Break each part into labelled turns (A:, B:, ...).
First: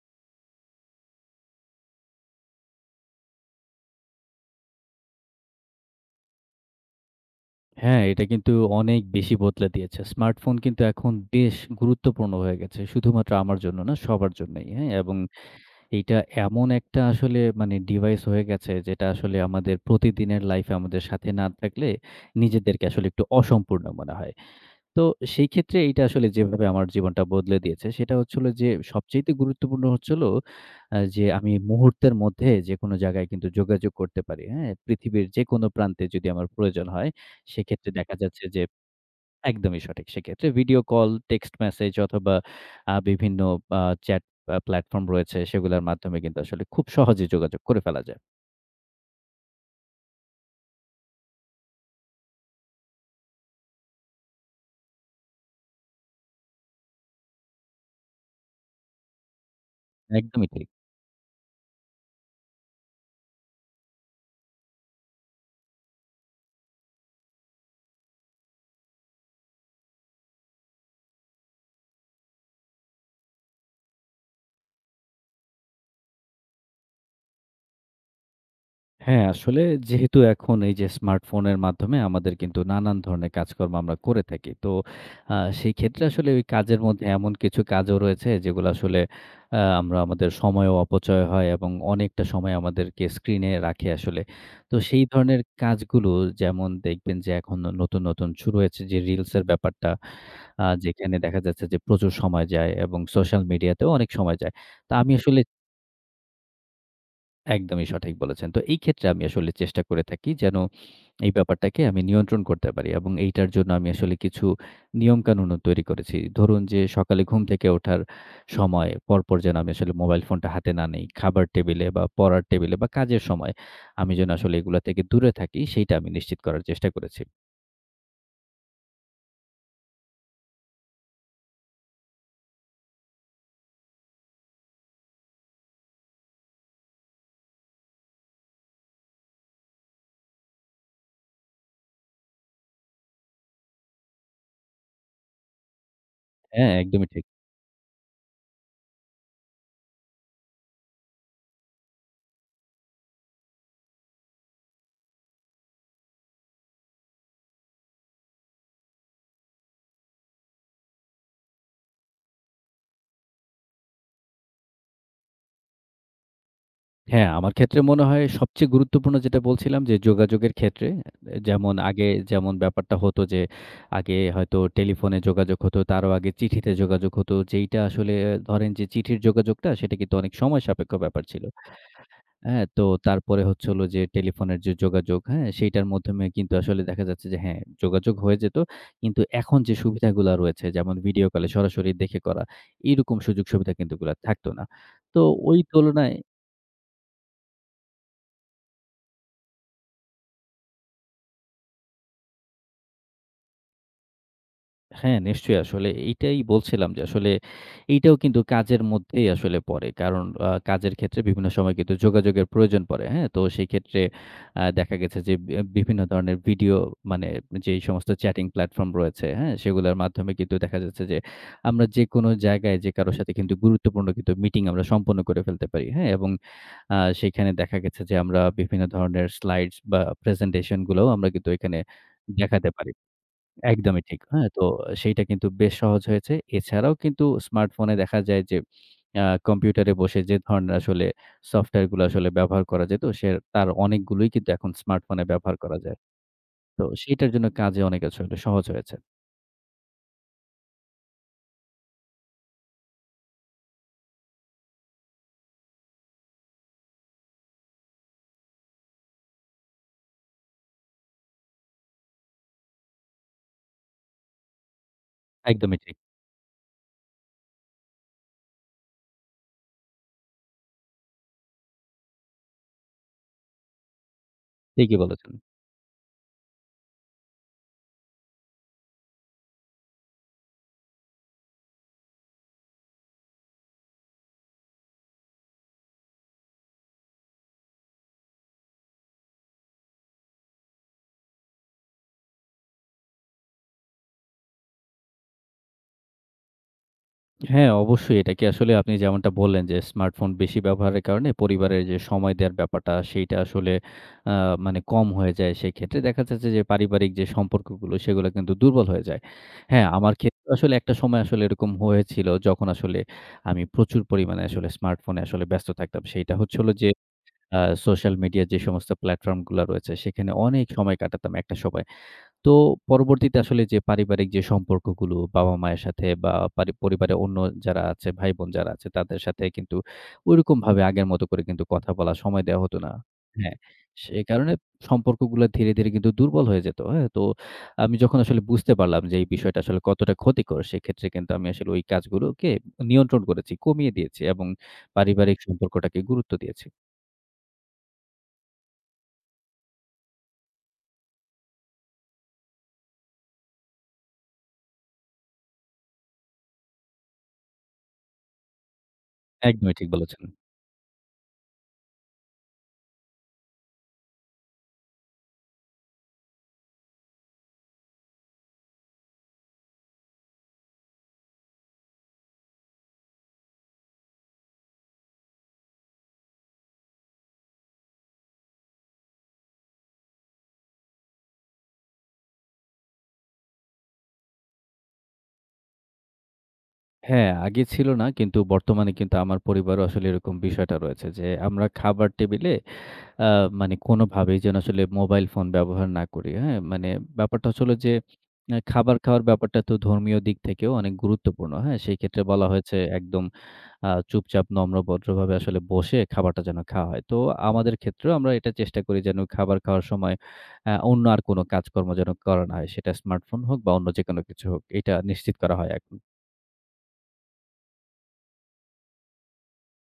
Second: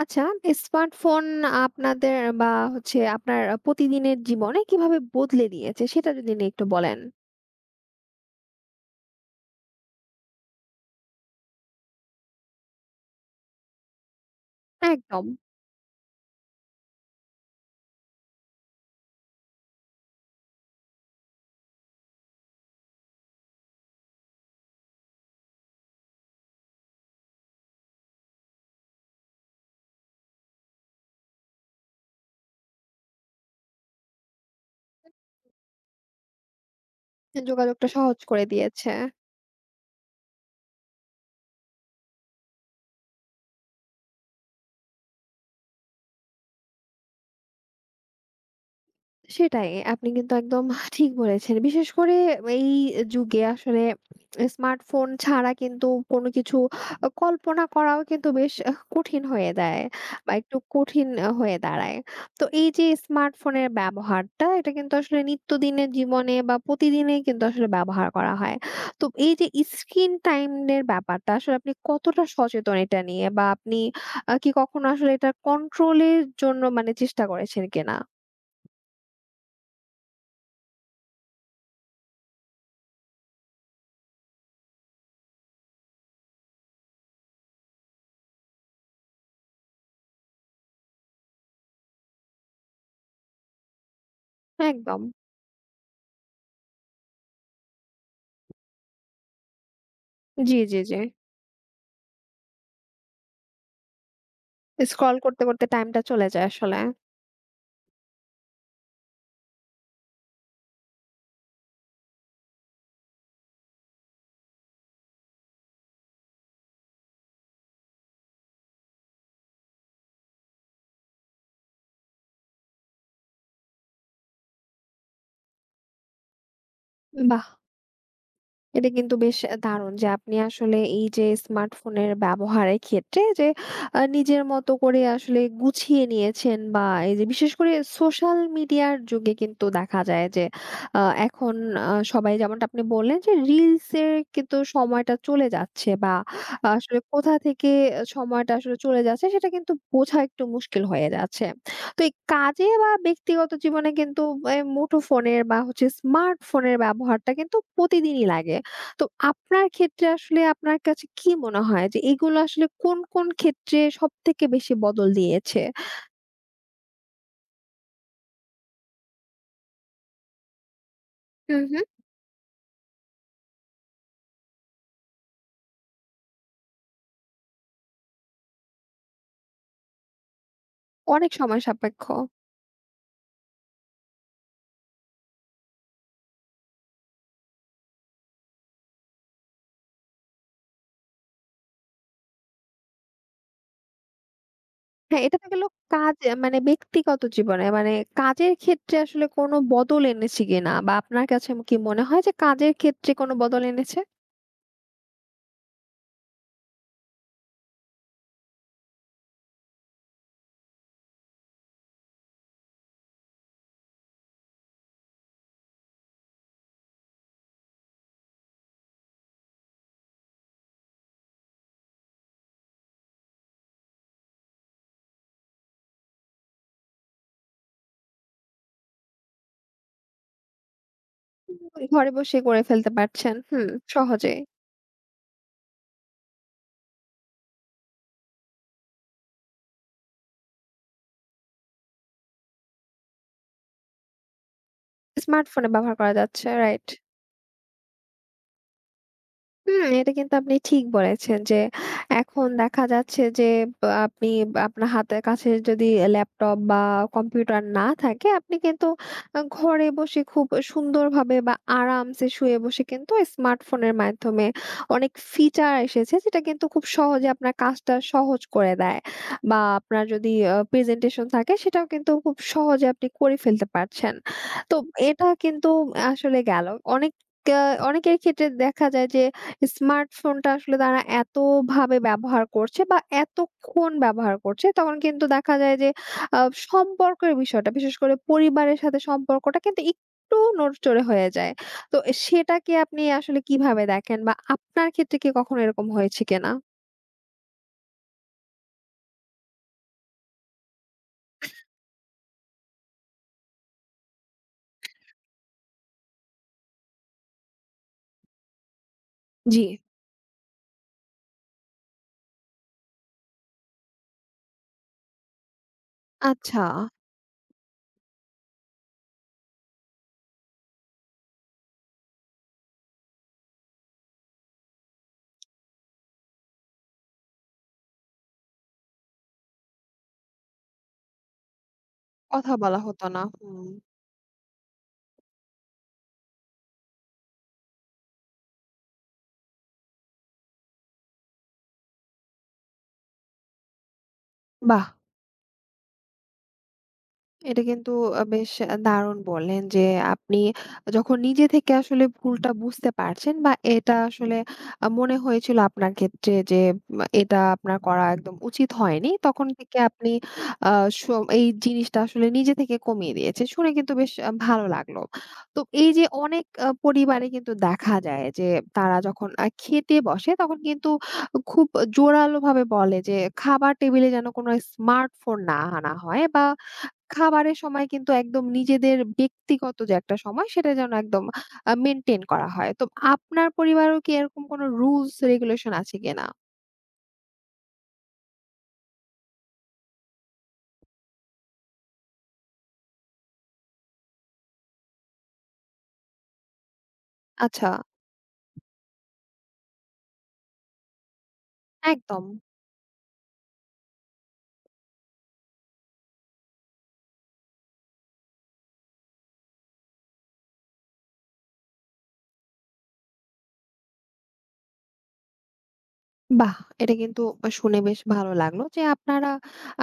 A: আচ্ছা, স্মার্টফোন আপনাদের বা হচ্ছে আপনার প্রতিদিনের জীবনে কিভাবে বদলে দিয়েছে সেটা যদি নিয়ে একটু বলেন?
B: হ্যাঁ, এটা কিন্তু অনেক বেশি বদলে দিয়েছে। স্মার্টফোন কিন্তু এখন বেশ গুরুত্বপূর্ণ হয়ে গেছে। শুধুমাত্র আমার জন্য না, সবার জন্যই। হ্যাঁ? এবং
A: একদম।
B: এইটা এমন একটা আসলে মানে ডিভাইস হয়ে গেছে যেটা আসলে আমাদের প্রতিদিনের লাইফে আমাদের সাথে না থাকলে নিজেদেরকে আসলে একটু অসম্পূর্ণ মনে হয়। তো সেই ক্ষেত্রে এইটা আসলে যেভাবে আমার জীবনটা বদলে দিয়েছে, সেটা হচ্ছে হলো যে সবচাইতে গুরুত্বপূর্ণ হচ্ছে হলো যে আমি মুহূর্তের মধ্যে যেকোনো জায়গায় কিন্তু যোগাযোগ করতে পারি, হ্যাঁ? পৃথিবীর যেকোনো প্রান্তে যদি আমার প্রয়োজন হয়,
A: যোগাযোগটা
B: সেক্ষেত্রে দেখা
A: সহজ করে
B: যাচ্ছে যে
A: দিয়েছে।
B: একদমই সঠিক। সেক্ষেত্রে ভিডিও কল, টেক্সট মেসেজ অথবা বিভিন্ন আ চ্যাট প্ল্যাটফর্ম রয়েছে, সেগুলোর মাধ্যমে কিন্তু আসলে খুব সহজে যোগাযোগ করে ফেলা যায়।
A: সেটাই। আপনি কিন্তু একদম ঠিক বলেছেন। বিশেষ করে এই যুগে আসলে স্মার্টফোন ছাড়া কিন্তু কোনো কিছু কল্পনা করাও কিন্তু বেশ কঠিন হয়ে দেয় বা
B: একদমই
A: একটু
B: ঠিক।
A: কঠিন হয়ে দাঁড়ায়। তো এই যে স্মার্টফোনের ব্যবহারটা এটা কিন্তু আসলে নিত্যদিনের জীবনে বা প্রতিদিনেই কিন্তু আসলে ব্যবহার করা হয়। তো এই যে স্ক্রিন টাইম এর ব্যাপারটা আসলে আপনি কতটা সচেতন এটা নিয়ে? বা আপনি কি কখনো আসলে এটা কন্ট্রোল এর জন্য মানে চেষ্টা করেছেন কিনা?
B: হ্যাঁ, আসলে যেহেতু এখন এই যে স্মার্টফোনের মাধ্যমে আমাদের কিন্তু নানান ধরনের কাজকর্ম আমরা করে থাকি। তো সেই ক্ষেত্রে আসলে ওই কাজের মধ্যে এমন কিছু কাজও রয়েছে যেগুলো আসলে আমরা আমাদের সময়ও অপচয় হয় এবং অনেকটা সময় আমাদেরকে স্ক্রিনে রাখে আসলে। তো
A: একদম।
B: সেই ধরনের কাজগুলো যেমন দেখবেন যে এখন নতুন, নতুন শুরু হয়েছে যে রিলসের ব্যাপারটা
A: জি, জি, জি।
B: যেখানে দেখা যাচ্ছে যে প্রচুর সময় যায় এবং সোশ্যাল মিডিয়াতেও অনেক সময় যায়। তো আমি
A: স্ক্রল
B: আসলে
A: করতে, করতে টাইমটা চলে যায় আসলে।
B: একদমই সঠিক বলেছেন। তো এই ক্ষেত্রে আমি আসলে চেষ্টা করে থাকি যেন এই ব্যাপারটাকে আমি নিয়ন্ত্রণ করতে পারি এবং এইটার জন্য আমি আসলে কিছু নিয়মকানুনও তৈরি করেছি। ধরুন যে সকালে ঘুম থেকে ওঠার সময় পরপর যেন আমি আসলে মোবাইল ফোনটা হাতে না নেই। খাবার টেবিলে বা পড়ার টেবিলে বা কাজের সময় আমি যেন আসলে এগুলা থেকে দূরে থাকি সেইটা আমি নিশ্চিত করার চেষ্টা করেছি।
A: বাহ! এটা কিন্তু বেশ দারুণ যে আপনি আসলে এই যে স্মার্টফোনের ব্যবহারের ক্ষেত্রে যে নিজের মতো করে আসলে গুছিয়ে নিয়েছেন বা এই যে বিশেষ করে সোশ্যাল মিডিয়ার যুগে কিন্তু দেখা যায় যে এখন সবাই যেমনটা আপনি বললেন যে রিলসের কিন্তু সময়টা চলে যাচ্ছে বা
B: হ্যাঁ,
A: আসলে
B: একদমই ঠিক।
A: কোথা থেকে সময়টা আসলে চলে যাচ্ছে সেটা কিন্তু বোঝা একটু মুশকিল হয়ে যাচ্ছে। তো এই কাজে বা ব্যক্তিগত জীবনে কিন্তু মুঠো ফোনের বা হচ্ছে স্মার্টফোনের ব্যবহারটা কিন্তু প্রতিদিনই লাগে। তো আপনার ক্ষেত্রে আসলে আপনার কাছে কি মনে হয় যে এগুলো আসলে কোন, কোন ক্ষেত্রে সবথেকে বেশি বদল দিয়েছে?
B: হ্যাঁ, আমার ক্ষেত্রে মনে হয় সবচেয়ে গুরুত্বপূর্ণ যেটা বলছিলাম যে যোগাযোগের ক্ষেত্রে
A: হুম,
B: যেমন
A: হুম।
B: আগে যেমন ব্যাপারটা হতো যে আগে হয়তো টেলিফোনে যোগাযোগ হতো, তারও আগে চিঠিতে যোগাযোগ হতো। যেইটা আসলে ধরেন যে চিঠির যোগাযোগটা সেটা কিন্তু অনেক সময় সাপেক্ষ ব্যাপার
A: অনেক
B: ছিল।
A: সময় সাপেক্ষ।
B: হ্যাঁ, তো তারপরে হচ্ছে হলো যে টেলিফোনের যে যোগাযোগ, হ্যাঁ? সেইটার মাধ্যমে কিন্তু আসলে দেখা যাচ্ছে যে হ্যাঁ, যোগাযোগ হয়ে যেত। কিন্তু এখন যে সুবিধাগুলা রয়েছে যেমন ভিডিও কলে সরাসরি দেখে করা, এইরকম সুযোগ সুবিধা কিন্তু এগুলা থাকতো না। তো
A: হ্যাঁ, এটা তো
B: ওই
A: গেল কাজ
B: তুলনায়
A: মানে ব্যক্তিগত জীবনে মানে কাজের ক্ষেত্রে আসলে কোনো বদল এনেছে কিনা? বা আপনার কাছে কি মনে হয় যে কাজের ক্ষেত্রে কোনো বদল এনেছে?
B: হ্যাঁ, নিশ্চয়ই আসলে এইটাই বলছিলাম যে আসলে এইটাও কিন্তু কাজের মধ্যেই আসলে পড়ে। কারণ কাজের ক্ষেত্রে বিভিন্ন সময় কিন্তু যোগাযোগের প্রয়োজন পড়ে, হ্যাঁ? তো সেই ক্ষেত্রে দেখা গেছে যে বিভিন্ন ধরনের ভিডিও মানে যেই সমস্ত চ্যাটিং প্ল্যাটফর্ম রয়েছে, হ্যাঁ? সেগুলোর মাধ্যমে কিন্তু দেখা যাচ্ছে যে আমরা যেকোনো জায়গায় যে কারো সাথে কিন্তু গুরুত্বপূর্ণ কিন্তু মিটিং আমরা সম্পন্ন করে ফেলতে পারি, হ্যাঁ? এবং সেখানে দেখা গেছে যে আমরা বিভিন্ন ধরনের স্লাইডস বা প্রেজেন্টেশন গুলোও আমরা কিন্তু এখানে
A: ঘরে বসে করে
B: দেখাতে
A: ফেলতে
B: পারি।
A: পারছেন। হুম,
B: একদমই ঠিক।
A: সহজেই।
B: হ্যাঁ, তো সেইটা কিন্তু বেশ সহজ হয়েছে। এছাড়াও কিন্তু স্মার্টফোনে দেখা যায় যে কম্পিউটারে বসে যে ধরনের আসলে সফটওয়্যার গুলো আসলে ব্যবহার করা যেত, তার অনেকগুলোই কিন্তু এখন স্মার্টফোনে ব্যবহার
A: স্মার্টফোনে
B: করা
A: ব্যবহার
B: যায়।
A: করা যাচ্ছে।
B: তো
A: রাইট।
B: সেইটার জন্য কাজে অনেক আসলে সহজ হয়েছে।
A: হুম, এটা কিন্তু আপনি ঠিক বলেছেন যে এখন দেখা যাচ্ছে যে বা আপনি আপনার হাতের কাছে যদি ল্যাপটপ বা কম্পিউটার না থাকে আপনি কিন্তু ঘরে বসে খুব সুন্দরভাবে বা আরামসে শুয়ে বসে কিন্তু স্মার্টফোনের মাধ্যমে অনেক ফিচার
B: একদমই ঠিক।
A: এসেছে যেটা কিন্তু খুব সহজে আপনার কাজটা সহজ করে দেয়, বা আপনার যদি প্রেজেন্টেশন থাকে সেটাও কিন্তু খুব সহজে আপনি করে ফেলতে পারছেন। তো
B: ঠিকই
A: এটা
B: বলেছেন।
A: কিন্তু আসলে গেল অনেক অনেকের ক্ষেত্রে দেখা যায় যে স্মার্টফোনটা আসলে তারা এতভাবে ব্যবহার করছে বা এতক্ষণ ব্যবহার করছে, তখন কিন্তু দেখা যায় যে আ সম্পর্কের বিষয়টা, বিশেষ করে পরিবারের সাথে সম্পর্কটা কিন্তু একটু নড়চড়ে হয়ে যায়। তো সেটাকে আপনি আসলে কিভাবে দেখেন? বা আপনার ক্ষেত্রে কি কখনো এরকম হয়েছে কিনা?
B: হ্যাঁ, অবশ্যই। এটা কি আসলে আপনি যেমনটা বললেন যে, স্মার্টফোন বেশি ব্যবহারের কারণে পরিবারের যে সময় দেওয়ার ব্যাপারটা, সেইটা আসলে আ মানে কম হয়ে যায়। সেক্ষেত্রে দেখা যাচ্ছে যে পারিবারিক যে সম্পর্কগুলো, সেগুলো কিন্তু দুর্বল হয়ে যায়।
A: জি,
B: হ্যাঁ, আমার ক্ষেত্রে আসলে একটা সময় আসলে এরকম হয়েছিল, যখন আসলে আমি প্রচুর পরিমাণে আসলে স্মার্টফোনে আসলে ব্যস্ত থাকতাম। সেইটা হচ্ছে
A: আচ্ছা।
B: হলো যে, আ সোশ্যাল মিডিয়া যে সমস্ত প্ল্যাটফর্মগুলা রয়েছে, সেখানে অনেক সময় কাটাতাম একটা সময়। তো পরবর্তীতে আসলে যে পারিবারিক যে সম্পর্কগুলো বাবা-মায়ের সাথে বা পরিবারে অন্য যারা আছে, ভাই-বোন যারা আছে তাদের সাথে কিন্তু ঐরকমভাবে আগের মতো করে কিন্তু কথা বলা, সময়
A: কথা
B: দেওয়া
A: বলা
B: হতো না।
A: হতো না।
B: হ্যাঁ,
A: হুম,
B: সে কারণে সম্পর্কগুলা ধীরে, ধীরে কিন্তু দুর্বল হয়ে যেত। হ্যাঁ? তো আমি যখন আসলে বুঝতে পারলাম যে এই বিষয়টা আসলে কতটা ক্ষতিকর, সেক্ষেত্রে কিন্তু আমি আসলে ওই কাজগুলোকে নিয়ন্ত্রণ করেছি, কমিয়ে দিয়েছি এবং
A: বাহ!
B: পারিবারিক সম্পর্কটাকে গুরুত্ব দিয়েছি।
A: এটা কিন্তু বেশ দারুণ বললেন যে আপনি যখন নিজে থেকে আসলে ভুলটা বুঝতে পারছেন বা এটা আসলে মনে হয়েছিল আপনার ক্ষেত্রে যে এটা আপনার করা একদম উচিত হয়নি। তখন
B: একদমই
A: থেকে
B: ঠিক
A: আপনি
B: বলেছেন।
A: আ স এই জিনিসটা আসলে নিজে থেকে কমিয়ে দিয়েছেন। শুনে কিন্তু বেশ ভালো লাগলো। তো এই যে অনেক পরিবারে কিন্তু দেখা যায় যে তারা যখন খেতে বসে তখন কিন্তু খুব জোরালোভাবে বলে যে খাবার টেবিলে যেন কোনো স্মার্টফোন না আনা হয় বা খাবারের সময় কিন্তু একদম নিজেদের ব্যক্তিগত যে একটা সময় সেটা যেন একদম মেইনটেইন করা হয়। তো আপনার পরিবারেও কি এরকম কোনো রুলস রেগুলেশন আছে কিনা?
B: হ্যাঁ, আগে ছিল না। কিন্তু বর্তমানে কিন্তু আমার পরিবারও আসলে এরকম বিষয়টা রয়েছে যে, আমরা খাবার টেবিলে আ মানে কোনোভাবেই যেন আসলে মোবাইল ফোন ব্যবহার না করি। হ্যাঁ? মানে ব্যাপারটা হচ্ছে
A: আচ্ছা,
B: হলো যে, খাবার খাওয়ার ব্যাপারটা তো ধর্মীয় দিক থেকেও অনেক গুরুত্বপূর্ণ। হ্যাঁ? সেই ক্ষেত্রে
A: একদম।
B: বলা হয়েছে একদম চুপচাপ নম্র ভদ্রভাবে আসলে বসে খাবারটা যেন খাওয়া হয়। তো আমাদের ক্ষেত্রেও আমরা এটা চেষ্টা করি যেন খাবার খাওয়ার সময় অন্য আর কোনো কাজকর্ম যেন করা না হয়। সেটা স্মার্টফোন হোক বা অন্য যেকোনো কিছু হোক। এটা নিশ্চিত করা হয় এখন।
A: বাহ! এটা কিন্তু শুনে বেশ ভালো লাগলো যে আপনারা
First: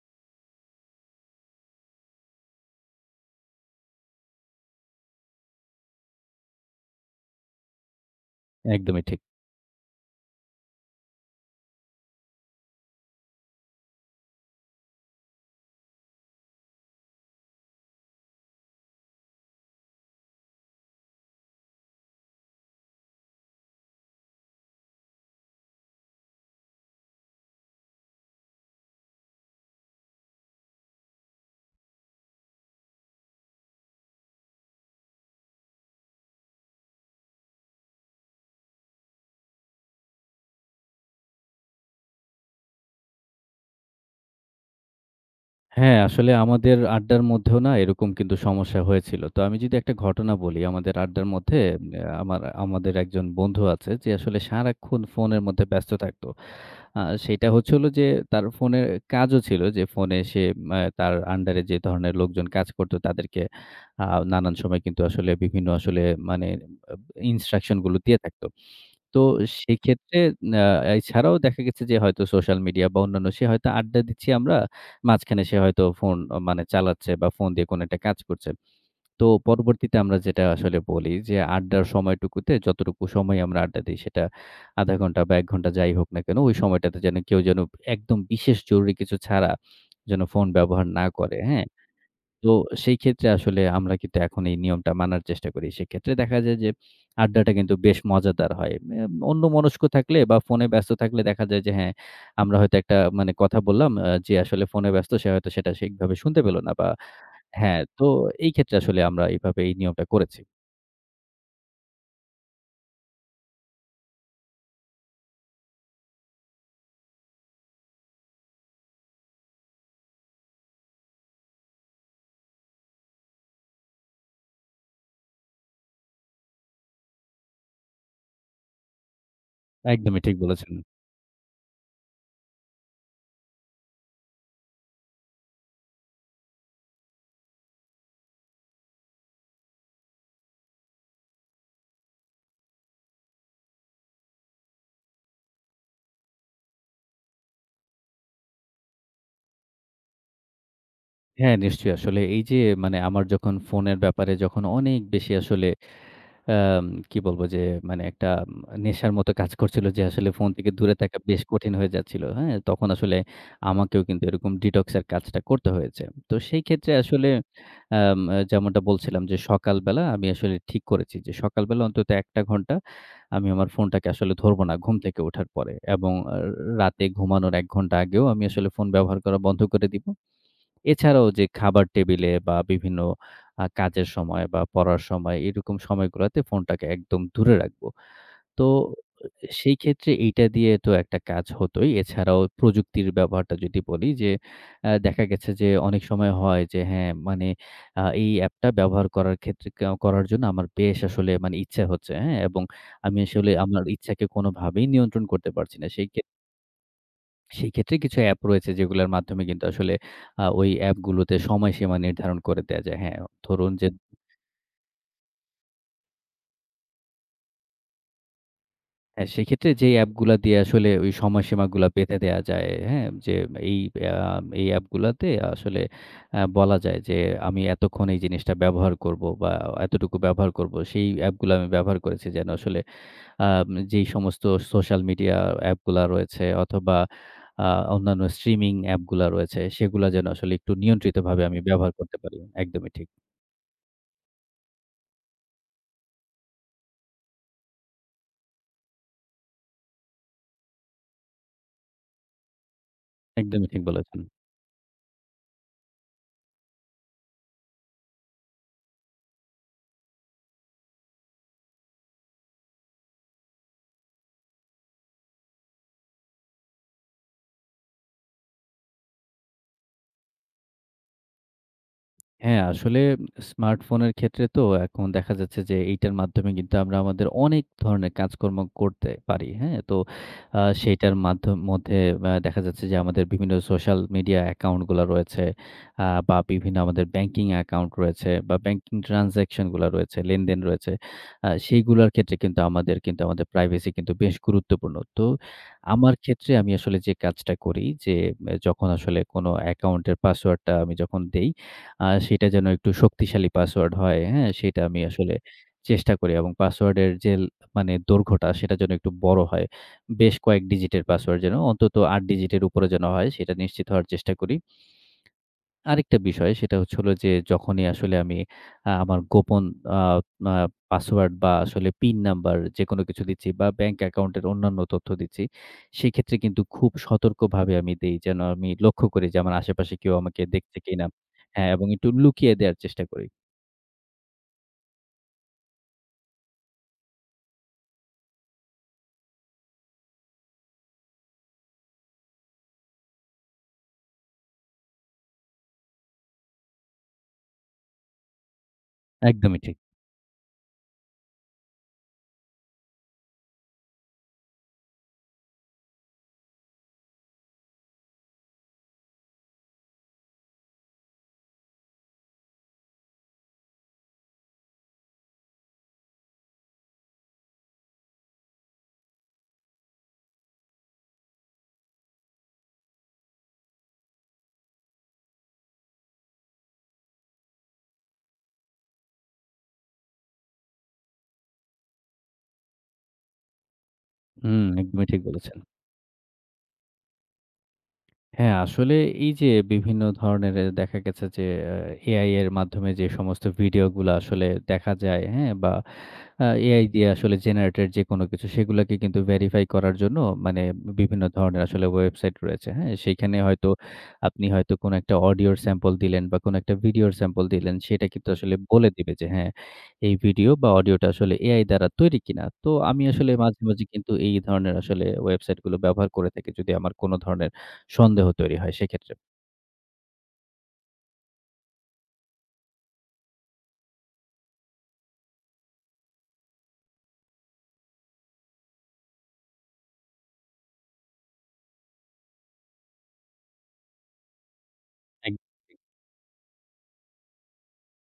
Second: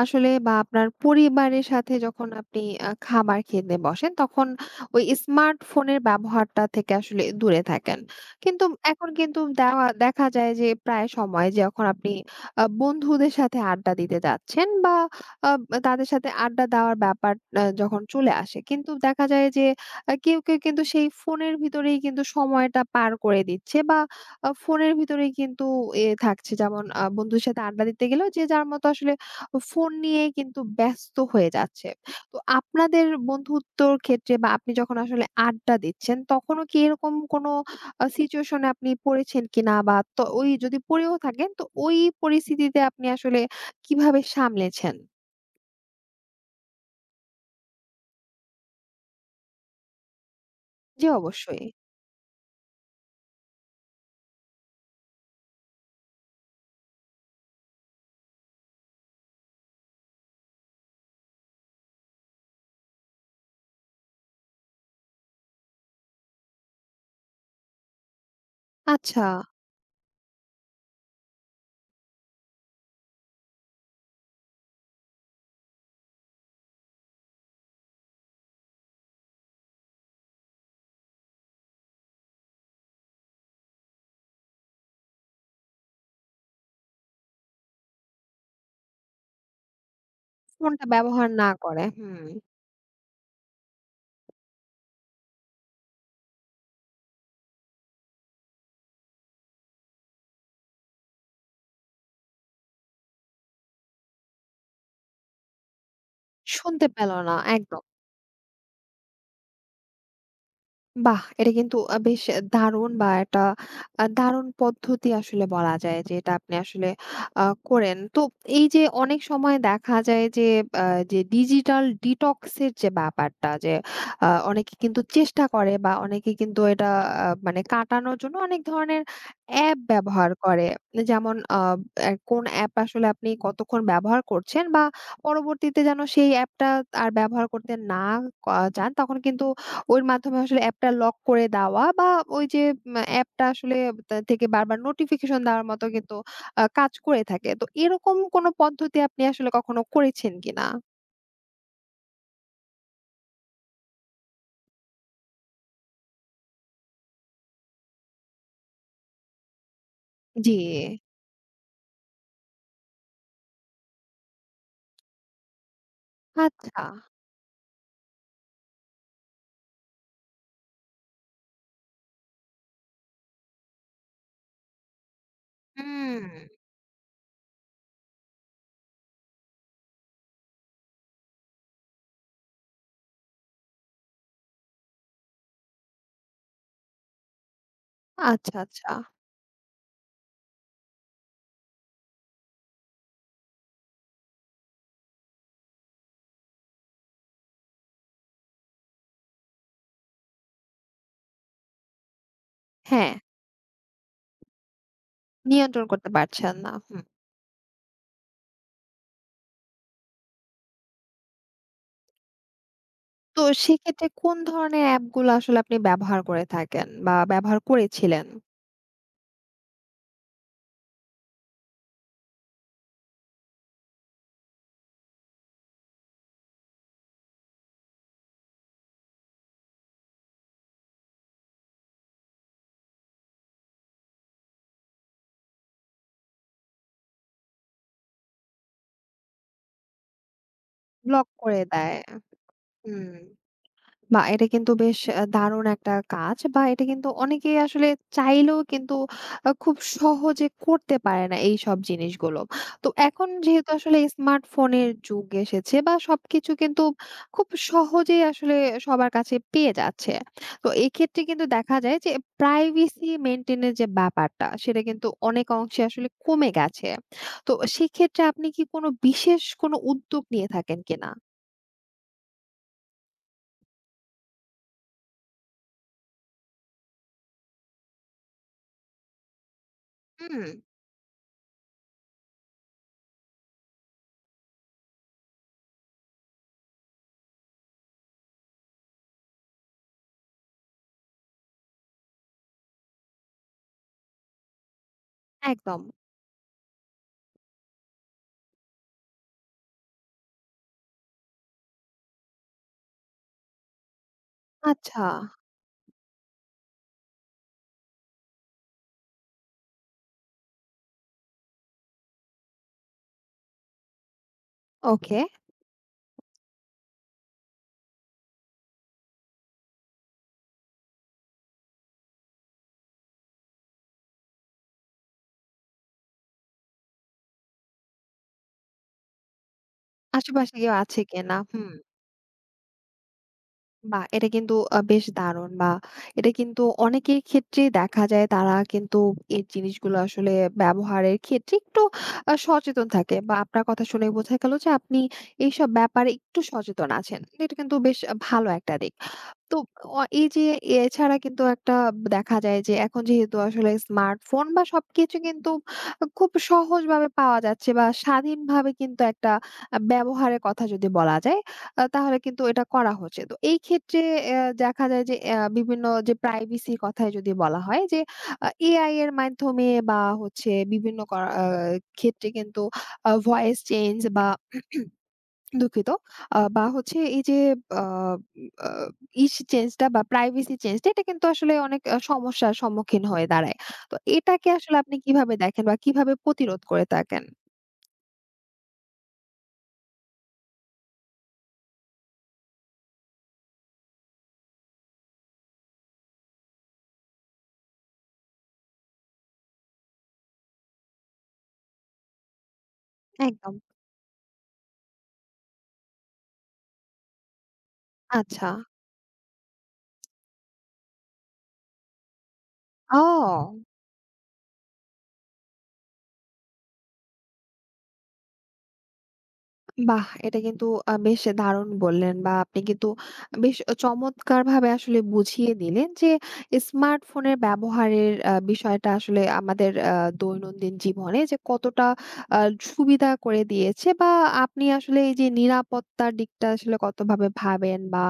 A: আসলে বা আপনার পরিবারের সাথে যখন আপনি খাবার খেতে বসেন তখন ওই স্মার্টফোনের ব্যবহারটা থেকে আসলে দূরে থাকেন। কিন্তু
B: একদমই
A: এখন
B: ঠিক।
A: কিন্তু দেওয়া দেখা যায় যে প্রায় সময় যখন আপনি বন্ধুদের সাথে আড্ডা দিতে যাচ্ছেন বা আ তাদের সাথে আড্ডা দেওয়ার ব্যাপার যখন চলে আসে কিন্তু দেখা যায় যে কেউ, কেউ কিন্তু সেই ফোনের ভিতরেই কিন্তু সময়টা পার করে দিচ্ছে বা ফোনের ভিতরেই কিন্তু থাকছে। যেমন বন্ধুর সাথে আড্ডা দিতে গেলেও যে যার মতো আসলে ফোন নিয়ে কিন্তু ব্যস্ত হয়ে যাচ্ছে। তো আপনাদের বন্ধুত্বর ক্ষেত্রে বা আপনি যখন আসলে আড্ডা দিচ্ছেন, তখনও কি এরকম কোনো সিচুয়েশন এ আপনি পড়েছেন কিনা? বা ওই যদি পড়েও থাকেন তো ওই পরিস্থিতিতে আপনি আসলে কিভাবে সামলেছেন?
B: হ্যাঁ, আসলে আমাদের আড্ডার মধ্যেও না এরকম কিন্তু সমস্যা হয়েছিল। তো আমি যদি একটা ঘটনা বলি, আমাদের
A: জি,
B: আড্ডার মধ্যে
A: অবশ্যই।
B: হুম। আ আমার আমাদের একজন বন্ধু আছে যে আসলে সারাক্ষণ ফোনের মধ্যে ব্যস্ত থাকত। আ সেটা হচ্ছে হলো যে তার ফোনের কাজও ছিল যে ফোনে সে তার আন্ডারে যে ধরনের লোকজন কাজ করত তাদেরকে আ নানান সময় কিন্তু আসলে বিভিন্ন আসলে মানে ইনস্ট্রাকশন গুলো দিয়ে থাকত। তো
A: আচ্ছা,
B: সেক্ষেত্রে আ এছাড়াও দেখা গেছে যে হয়তো সোশ্যাল মিডিয়া বা অন্যান্য সে হয়তো আড্ডা দিচ্ছি আমরা। মাঝখানে সে হয়তো ফোন মানে চালাচ্ছে বা ফোন দিয়ে কোনো একটা কাজ করছে। তো পরবর্তীতে আমরা যেটা আসলে বলি যে আড্ডার সময়টুকুতে যতটুকু সময় আমরা আড্ডা দিই সেটা ০.৫ ঘন্টা বা ১ ঘন্টা যাই হোক না কেন ওই সময়টাতে যেন কেউ যেন একদম বিশেষ জরুরি কিছু ছাড়া যেন ফোন
A: ফোনটা
B: ব্যবহার না
A: ব্যবহার
B: করে।
A: না
B: হ্যাঁ?
A: করে। হুম।
B: তো সেই ক্ষেত্রে আসলে আমরা কিন্তু এখন এই নিয়মটা মানার চেষ্টা করি। সেক্ষেত্রে দেখা যায় যে আড্ডাটা কিন্তু বেশ মজাদার হয়। অন্যমনস্ক থাকলে বা ফোনে ব্যস্ত থাকলে দেখা যায় যে হ্যাঁ, আমরা হয়তো একটা মানে কথা বললাম যে আসলে ফোনে ব্যস্ত সে হয়তো সেটা ঠিকভাবে শুনতে পেল না
A: শুনতে
B: বা
A: পেল না।
B: হ্যাঁ,
A: একদম।
B: তো এই ক্ষেত্রে আসলে আমরা এইভাবে এই নিয়মটা করেছি।
A: বাহ! এটা কিন্তু বেশ দারুণ বা একটা দারুণ পদ্ধতি আসলে বলা যায় যে এটা আপনি আসলে আ করেন। তো এই যে অনেক সময় দেখা যায় যে আ যে ডিজিটাল ডিটক্স এর যে ব্যাপারটা যে অনেকে কিন্তু চেষ্টা করে বা অনেকে কিন্তু এটা মানে কাটানোর জন্য অনেক ধরনের অ্যাপ
B: একদমই
A: ব্যবহার
B: ঠিক
A: করে।
B: বলেছেন।
A: যেমন আ অ্যা কোন অ্যাপ আসলে আপনি কতক্ষণ ব্যবহার করছেন বা পরবর্তীতে যেন সেই অ্যাপটা আর ব্যবহার করতে না ক চান তখন কিন্তু ওর মাধ্যমে আসলে অ্যাপটা লক করে দেওয়া বা ওই যে অ্যাপটা আসলে তা থেকে বারবার নোটিফিকেশন দেওয়ার মতো কিন্তু কাজ করে থাকে। তো এরকম কোনো পদ্ধতি আপনি আসলে কখনো করেছেন কিনা?
B: হ্যাঁ, নিশ্চয়ই আসলে এই যে মানে আমার যখন ফোনের ব্যাপারে যখন অনেক বেশি আসলে আম কি বলবো যে মানে একটা নেশার মতো কাজ করছিল যে আসলে ফোন
A: জি।
B: থেকে দূরে থাকা বেশ কঠিন হয়ে যাচ্ছিল। হ্যাঁ? তখন আসলে আমাকেও কিন্তু এরকম ডিটক্স এর কাজটা করতে হয়েছে। তো সেই
A: আচ্ছা।
B: ক্ষেত্রে আসলে আম যেমনটা বলছিলাম যে সকালবেলা আমি আসলে ঠিক করেছি যে সকালবেলা অন্তত ১ টা ঘন্টা আমি আমার ফোনটাকে আসলে ধরব না ঘুম থেকে ওঠার পরে এবং
A: হুম।
B: রাতে ঘুমানোর ১ ঘন্টা আগেও আমি আসলে ফোন ব্যবহার করা বন্ধ করে দিব। এছাড়াও যে খাবার টেবিলে বা বিভিন্ন কাজের সময় বা পড়ার সময় এরকম সময়গুলাতে ফোনটাকে একদম দূরে রাখবো।
A: আচ্ছা,
B: তো
A: আচ্ছা।
B: সেই ক্ষেত্রে এইটা দিয়ে তো একটা কাজ হতোই। এছাড়াও প্রযুক্তির ব্যবহারটা যদি বলি যে দেখা গেছে যে অনেক সময় হয় যে হ্যাঁ, মানে এই অ্যাপটা ব্যবহার করার ক্ষেত্রে করার জন্য আমার বেশ আসলে মানে ইচ্ছা হচ্ছে, হ্যাঁ? এবং
A: হ্যাঁ,
B: আমি আসলে আমার ইচ্ছাকে কোনোভাবেই নিয়ন্ত্রণ করতে পারছি
A: নিয়ন্ত্রণ
B: না। সেই
A: করতে পারছেন না। হুম।
B: সেই ক্ষেত্রে কিছু অ্যাপ রয়েছে যেগুলোর মাধ্যমে কিন্তু আসলে ওই অ্যাপগুলোতে সময়সীমা নির্ধারণ করে দেয়া যায়। হ্যাঁ,
A: তো
B: ধরুন যে
A: সেক্ষেত্রে কোন ধরনের অ্যাপগুলো আসলে আপনি ব্যবহার করে থাকেন বা ব্যবহার করেছিলেন?
B: হ্যাঁ, সেক্ষেত্রে যেই অ্যাপগুলা দিয়ে আসলে ওই সময়সীমাগুলা বেঁধে দেয়া যায়, হ্যাঁ? যে এই আ এই অ্যাপগুলাতে আসলে বলা যায় যে আমি এতক্ষণ এই জিনিসটা ব্যবহার করব বা এতটুকু ব্যবহার করব। সেই অ্যাপগুলা আমি ব্যবহার করেছি যেন আসলে আম যেই সমস্ত সোশ্যাল মিডিয়া অ্যাপগুলা রয়েছে অথবা আ অন্যান্য স্ট্রিমিং অ্যাপগুলা রয়েছে, সেগুলা যেন আসলে একটু
A: ব্লক
B: নিয়ন্ত্রিতভাবে আমি
A: করে
B: ব্যবহার
A: দেয়।
B: করতে পারি। একদমই ঠিক।
A: হুম। বাহ! এটা কিন্তু বেশ দারুণ একটা কাজ বা এটা কিন্তু অনেকেই আসলে চাইলেও কিন্তু খুব সহজে করতে পারে না এইসব জিনিসগুলো। তো এখন
B: একদমই
A: যেহেতু
B: ঠিক
A: আসলে
B: বলেছেন।
A: স্মার্টফোনের যুগ এসেছে বা সবকিছু কিন্তু খুব সহজেই আসলে সবার কাছে পেয়ে যাচ্ছে। তো এক্ষেত্রে কিন্তু দেখা যায় যে প্রাইভেসি মেইনটেইন এর যে ব্যাপারটা সেটা কিন্তু অনেক অংশে আসলে কমে গেছে। তো সেক্ষেত্রে আপনি কি কোনো বিশেষ কোনো উদ্যোগ নিয়ে থাকেন কিনা?
B: হ্যাঁ, আসলে স্মার্টফোনের ক্ষেত্রে তো এখন দেখা যাচ্ছে যে এইটার মাধ্যমে কিন্তু আমরা আমাদের অনেক ধরনের কাজকর্ম করতে পারি। হ্যাঁ? তো
A: হুম,
B: সেইটার মাধ্যম মধ্যে দেখা যাচ্ছে যে আমাদের বিভিন্ন সোশ্যাল মিডিয়া অ্যাকাউন্ট গুলা রয়েছে বা বিভিন্ন আমাদের ব্যাংকিং অ্যাকাউন্ট রয়েছে বা ব্যাংকিং ট্রান্সেকশন গুলা রয়েছে, লেনদেন রয়েছে। সেইগুলার ক্ষেত্রে কিন্তু আমাদের কিন্তু আমাদের প্রাইভেসি কিন্তু বেশ গুরুত্বপূর্ণ। তো
A: একদম।
B: আমার ক্ষেত্রে আমি আসলে যে কাজটা করি যে, যখন আসলে কোনো অ্যাকাউন্টের পাসওয়ার্ডটা আমি যখন দেই সেটা যেন একটু শক্তিশালী পাসওয়ার্ড হয়, হ্যাঁ? সেটা আমি
A: আচ্ছা।
B: আসলে চেষ্টা করি এবং পাসওয়ার্ডের যে মানে দৈর্ঘ্যটা সেটা যেন একটু বড় হয়। বেশ কয়েক ডিজিটের পাসওয়ার্ড যেন অন্তত ৮ ডিজিটের উপরে যেন হয় সেটা নিশ্চিত হওয়ার চেষ্টা করি।
A: ওকে।
B: আরেকটা বিষয় সেটা হচ্ছে হলো যে, যখনই আসলে আমি আমার গোপন আ আ পাসওয়ার্ড বা আসলে পিন নাম্বার যেকোনো কিছু দিচ্ছি বা ব্যাংক অ্যাকাউন্টের অন্যান্য তথ্য দিচ্ছি, সেক্ষেত্রে কিন্তু খুব সতর্কভাবে আমি দেই। যেন আমি লক্ষ্য করি যে আমার আশেপাশে কেউ আমাকে
A: আশেপাশে কেউ
B: দেখছে
A: আছে
B: কিনা।
A: কিনা? হুম।
B: হ্যাঁ, এবং একটু লুকিয়ে দেয়ার চেষ্টা করি।
A: বাহ! এটা কিন্তু বেশ দারুণ বা এটা কিন্তু অনেকের ক্ষেত্রেই দেখা যায় তারা কিন্তু এই জিনিসগুলো আসলে ব্যবহারের ক্ষেত্রে একটু সচেতন থাকে বা আপনার কথা শুনে বোঝা গেল যে আপনি এইসব ব্যাপারে একটু সচেতন আছেন। এটা কিন্তু বেশ ভালো একটা দিক। তো
B: একদমই ঠিক।
A: এই যে এছাড়া কিন্তু একটা দেখা যায় যে এখন যেহেতু আসলে স্মার্টফোন বা সবকিছু কিন্তু খুব সহজভাবে পাওয়া যাচ্ছে বা স্বাধীনভাবে কিন্তু একটা ব্যবহারের কথা যদি বলা যায় তাহলে কিন্তু এটা করা হচ্ছে। তো এই ক্ষেত্রে দেখা যায় যে বিভিন্ন যে প্রাইভেসি কথায় যদি বলা হয় যে এআই এর মাধ্যমে বা হচ্ছে বিভিন্ন করা ক্ষেত্রে কিন্তু ভয়েস চেঞ্জ বা দুঃখিত। বা হচ্ছে এই যে আ আ ইস চেঞ্জটা বা প্রাইভেসি চেঞ্জটা এটা কিন্তু আসলে অনেক সমস্যার সম্মুখীন হয়ে দাঁড়ায়। তো এটাকে
B: হুম,
A: আসলে আপনি
B: একদমই ঠিক
A: কিভাবে
B: বলেছেন।
A: দেখেন বা কিভাবে প্রতিরোধ করে থাকেন?
B: হ্যাঁ, আসলে এই যে বিভিন্ন ধরনের দেখা গেছে যে আ এআই এর মাধ্যমে যে সমস্ত ভিডিওগুলা আসলে দেখা যায়, হ্যাঁ? বা এআই দিয়ে আসলে জেনারেটেড যেকোনো কিছু সেগুলাকে কিন্তু ভেরিফাই করার জন্য মানে বিভিন্ন ধরনের আসলে ওয়েবসাইট রয়েছে, হ্যাঁ? সেইখানে
A: একদম।
B: হয়তো আপনি হয়তো কোনো একটা অডিওর স্যাম্পল দিলেন বা কোনো একটা ভিডিওর স্যাম্পল দিলেন, সেটা কিন্তু
A: আচ্ছা।
B: আসলে বলে দিবে যে হ্যাঁ, এই ভিডিও বা অডিওটা আসলে এআই দ্বারা তৈরি কিনা। তো আমি আসলে
A: ও!
B: মাঝে, মাঝে কিন্তু এই ধরনের আসলে ওয়েবসাইটগুলো ব্যবহার করে থাকি যদি আমার কোনো ধরনের সন্দেহ তৈরি হয় সেক্ষেত্রে।
A: বাহ! এটা কিন্তু বেশ দারুণ বললেন বা আপনি কিন্তু বেশ চমৎকারভাবে আসলে বুঝিয়ে দিলেন যে স্মার্টফোনের ব্যবহারের বিষয়টা আসলে আমাদের দৈনন্দিন জীবনে যে কতটা আ সুবিধা করে দিয়েছে বা আপনি আসলে এই যে
B: এক
A: নিরাপত্তার দিকটা আসলে কতভাবে ভাবেন বা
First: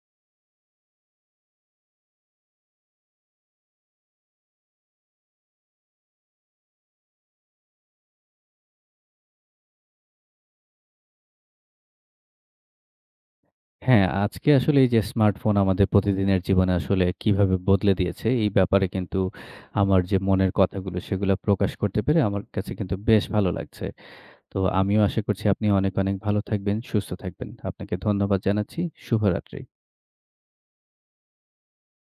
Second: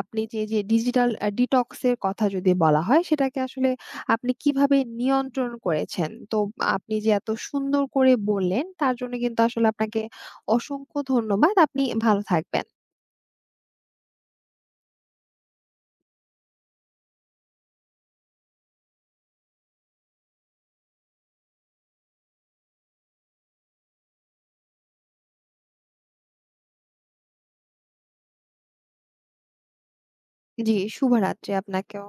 A: আপনি যে, যে ডিজিটাল ডিটক্স এর কথা যদি বলা হয় সেটাকে আসলে আপনি কিভাবে নিয়ন্ত্রণ করেছেন? তো আপনি যে এত সুন্দর করে বললেন তার জন্য কিন্তু আসলে আপনাকে অসংখ্য ধন্যবাদ। আপনি ভালো থাকবেন।
B: হ্যাঁ, আজকে আসলে এই যে স্মার্টফোন আমাদের প্রতিদিনের জীবনে আসলে কিভাবে বদলে দিয়েছে, এই ব্যাপারে কিন্তু আমার যে মনের কথাগুলো সেগুলো প্রকাশ করতে পেরে আমার কাছে কিন্তু বেশ ভালো লাগছে। তো আমিও আশা করছি আপনি অনেক, অনেক ভালো থাকবেন, সুস্থ থাকবেন। আপনাকে ধন্যবাদ জানাচ্ছি। শুভরাত্রি।
A: জি, শুভরাত্রি আপনাকেও।